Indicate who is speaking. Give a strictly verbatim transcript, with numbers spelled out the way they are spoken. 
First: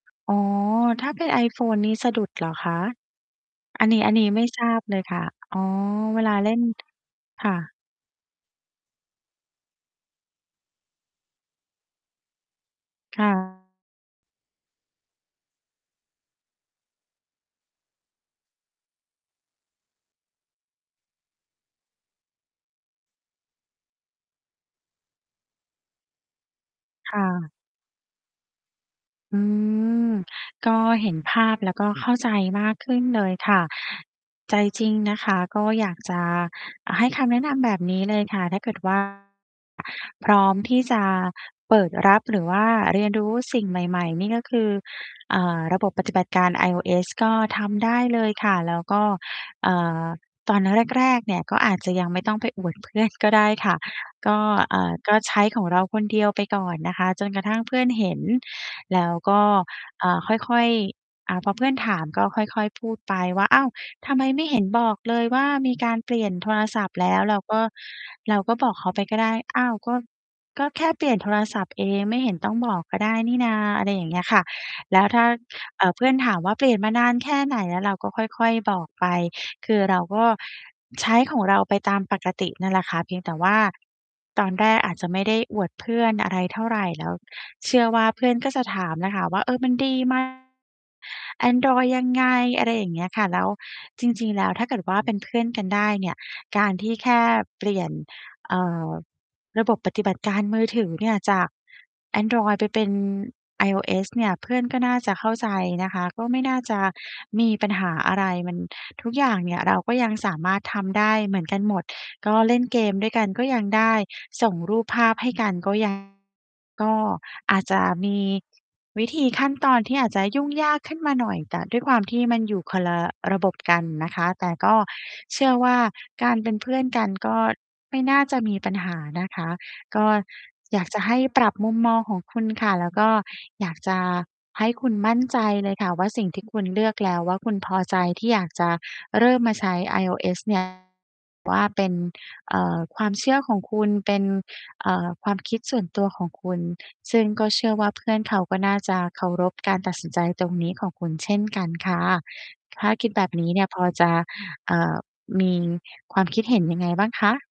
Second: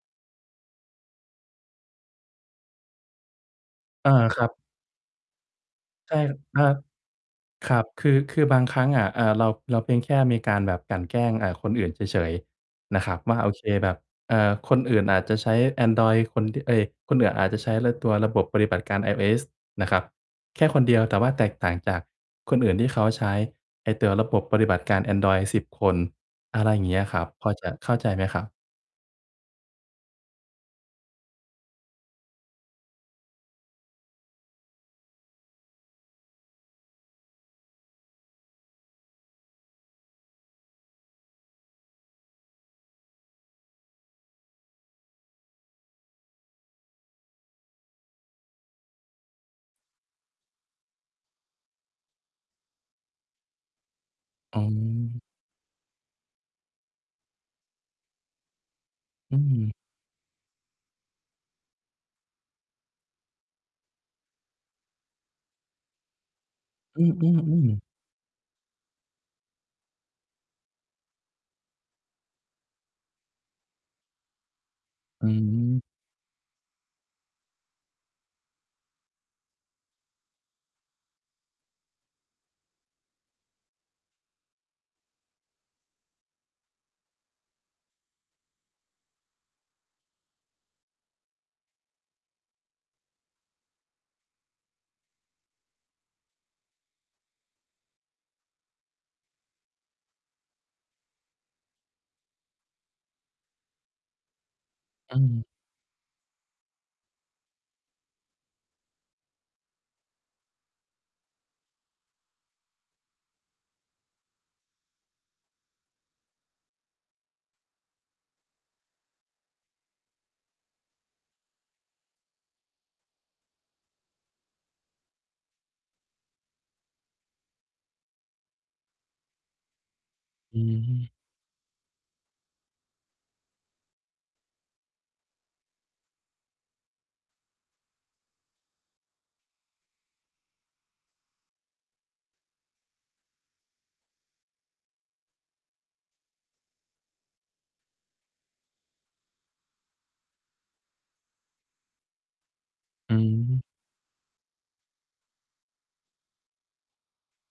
Speaker 1: อ๋อ ถ้าเป็น iPhone นี้สะดุดเหรอคะ? อันนี้
Speaker 2: อ
Speaker 1: อั
Speaker 2: า
Speaker 1: นนี้
Speaker 2: ค
Speaker 1: ไม่
Speaker 2: รับ
Speaker 1: ทราบเลยค่ะ อ๋อ
Speaker 2: ใช่
Speaker 1: เวลาเล่
Speaker 2: ค
Speaker 1: น
Speaker 2: รับ
Speaker 1: ค่
Speaker 2: ค
Speaker 1: ะ
Speaker 2: รับ คือ คือบางครั้งอะ เอ่อ เรา เราเพียงแค่มีการแบบกลั่นแกล้ง อ่า คนอื่นเฉย ๆ นะครับ
Speaker 1: ค่
Speaker 2: ว่า โอเค
Speaker 1: ะ
Speaker 2: แบบ เอ่อ คนอื่นอาจจะใช้แอนดรอยด์คนที่ เอ๊ย คนอื่นอาจจะใช้เล่นตัวระบบปฏิบัติการ iOS นะครับ แค่คนเดียว แต่ว่าแตกต่างจากคนอื่นที่เขาใช้ไอ้ตัวระบบปฏิบัติการแอนดรอยด์ สิบ คน อะไรอย่างเงี้ย
Speaker 1: ค
Speaker 2: คร
Speaker 1: ่
Speaker 2: ับ พอ
Speaker 1: ะ
Speaker 2: จะเข้าใจไหมครับ?
Speaker 1: อืม ก็เห็นภาพ แล้วก็ เข้าใจมากขึ้นเลยค่ะ ใจจริงนะคะ ก็อยากจะ อา ให้คำแนะนำแบบนี้เลยค่ะ ถ้าเกิด ว่า พร้อมที่จะเปิดรับ หรือว่าเรียนรู้สิ่งใหม่ ๆ นี่ก็คือ อ่า ระบบ ปฏิบัติการ iOS ก็ทำได้เลยค่ะ แล้วก็ เอ่อ ตอนแรก ๆ เนี่ย ก็อาจจะ ยังไม่ต้องไปอวดเพื่อนก็ได้ค่ะ ก็
Speaker 2: อ๋
Speaker 1: เอ่อ ก็
Speaker 2: อ
Speaker 1: ใช้ของเราคนเดียว ไปก่อนนะคะ จนกระทั่งเพื่อนเห็น แล้วก
Speaker 2: อื
Speaker 1: ็
Speaker 2: ม
Speaker 1: อ่า ค่อย ๆ อ่า พอ เพื่อนถาม ก็ค่อย ๆ พูดไปว่า "อ้าว ทำไมไม่เห็นบอกเลยว่า มีการเปลี่ยนโทรศัพท์
Speaker 2: อื
Speaker 1: แล้ว?" เราก็
Speaker 2: อ ๆ ๆ
Speaker 1: เราก็ บอกเขาไปก็ได้ "อ้าว ก็ ก็ แค่เปลี่ยนโทรศัพท์ เอง ไม่เห็นต้องบอกก็ได้นี่นา" อะไรอย่างเงี้ยค่ะ แล้วถ้
Speaker 2: อ
Speaker 1: า เ
Speaker 2: ืม
Speaker 1: อ่อ เพื่อนถามว่า "เปลี่ยนมานานแค่ไหนแล้ว?" เราก็ค่อย ๆ บอกไป คือเราก็ใช้ของเราไปตามปกตินั่นแหละค่ะ เพียงแต่ว่าตอนแรกอาจจะไม่ได้อวดเพื่อน อะไรเท่าไร แล้วเชื่อว่าเพื่อนก็จะถามน่ะค่ะว่า "เออ มันดี ไหม แอนดรอยด์ยังไง?" อะไรอย่างเงี้ยค่ะ แล้ว จริง ๆ แล้วถ้าเกิดว่า เป็นเพื่อนกันได้เนี่ย การที่แค่เปลี่ยน เอ่อ ระบบ ปฏิบัติการมือถือเนี่ย จาก แอนดรอยด์ไปเป็น iOS เนี่ย เพื่อนก็น่าจ
Speaker 2: อ
Speaker 1: ะเข้า
Speaker 2: ืม
Speaker 1: ใจนะคะ ก็ไม่น่าจะมีปัญหาอะไร มัน ทุกอย่างเนี่ยเราก็ยังสามารถทำได้เหมือนกันหมด ก็เล่นเกมด้วยกันก็ยังได้ ส่งรูปภาพให้กันก็ ยัง ก็อาจจะมีวิธี ขั้นตอนที่อาจจะยุ่งยากขึ้นมาหน่อย แต่ด้วยความที่มันอยู่คนละระบบกันนะคะ แต่ก็เชื่อว่าการเป็นเพื่อนกัน ก็ไม่น่าจะมีปัญหานะคะ ก็
Speaker 2: อื
Speaker 1: อยากจะใ
Speaker 2: ม
Speaker 1: ห้ปรับมุมมองของคุณค่ะ แล้วก็อยากจะให้คุณมั่นใจเลยค่ะว่า สิ่งที่คุณเลือกแล้วว่า คุณพอใจที่อยากจะเริ่มมาใช้ iOS เนี่ย ว่าเป็น เอ่อ ความเชื่อของคุณ เป็น เอ่อ ความคิดส่วนตัวของคุณ ซึ่งก็เชื่อว่าเพื่อนเขา ก็น่าจะเคารพ การตัดสินใจตรงนี้ของคุณเช่นกันค่ะ ถ้าคิ
Speaker 2: อ
Speaker 1: ด
Speaker 2: ื
Speaker 1: แบบนี้เน
Speaker 2: ม
Speaker 1: ี่ยพอจะ เอ่อ มีความ คิดเห็นยังไงบ้างคะ?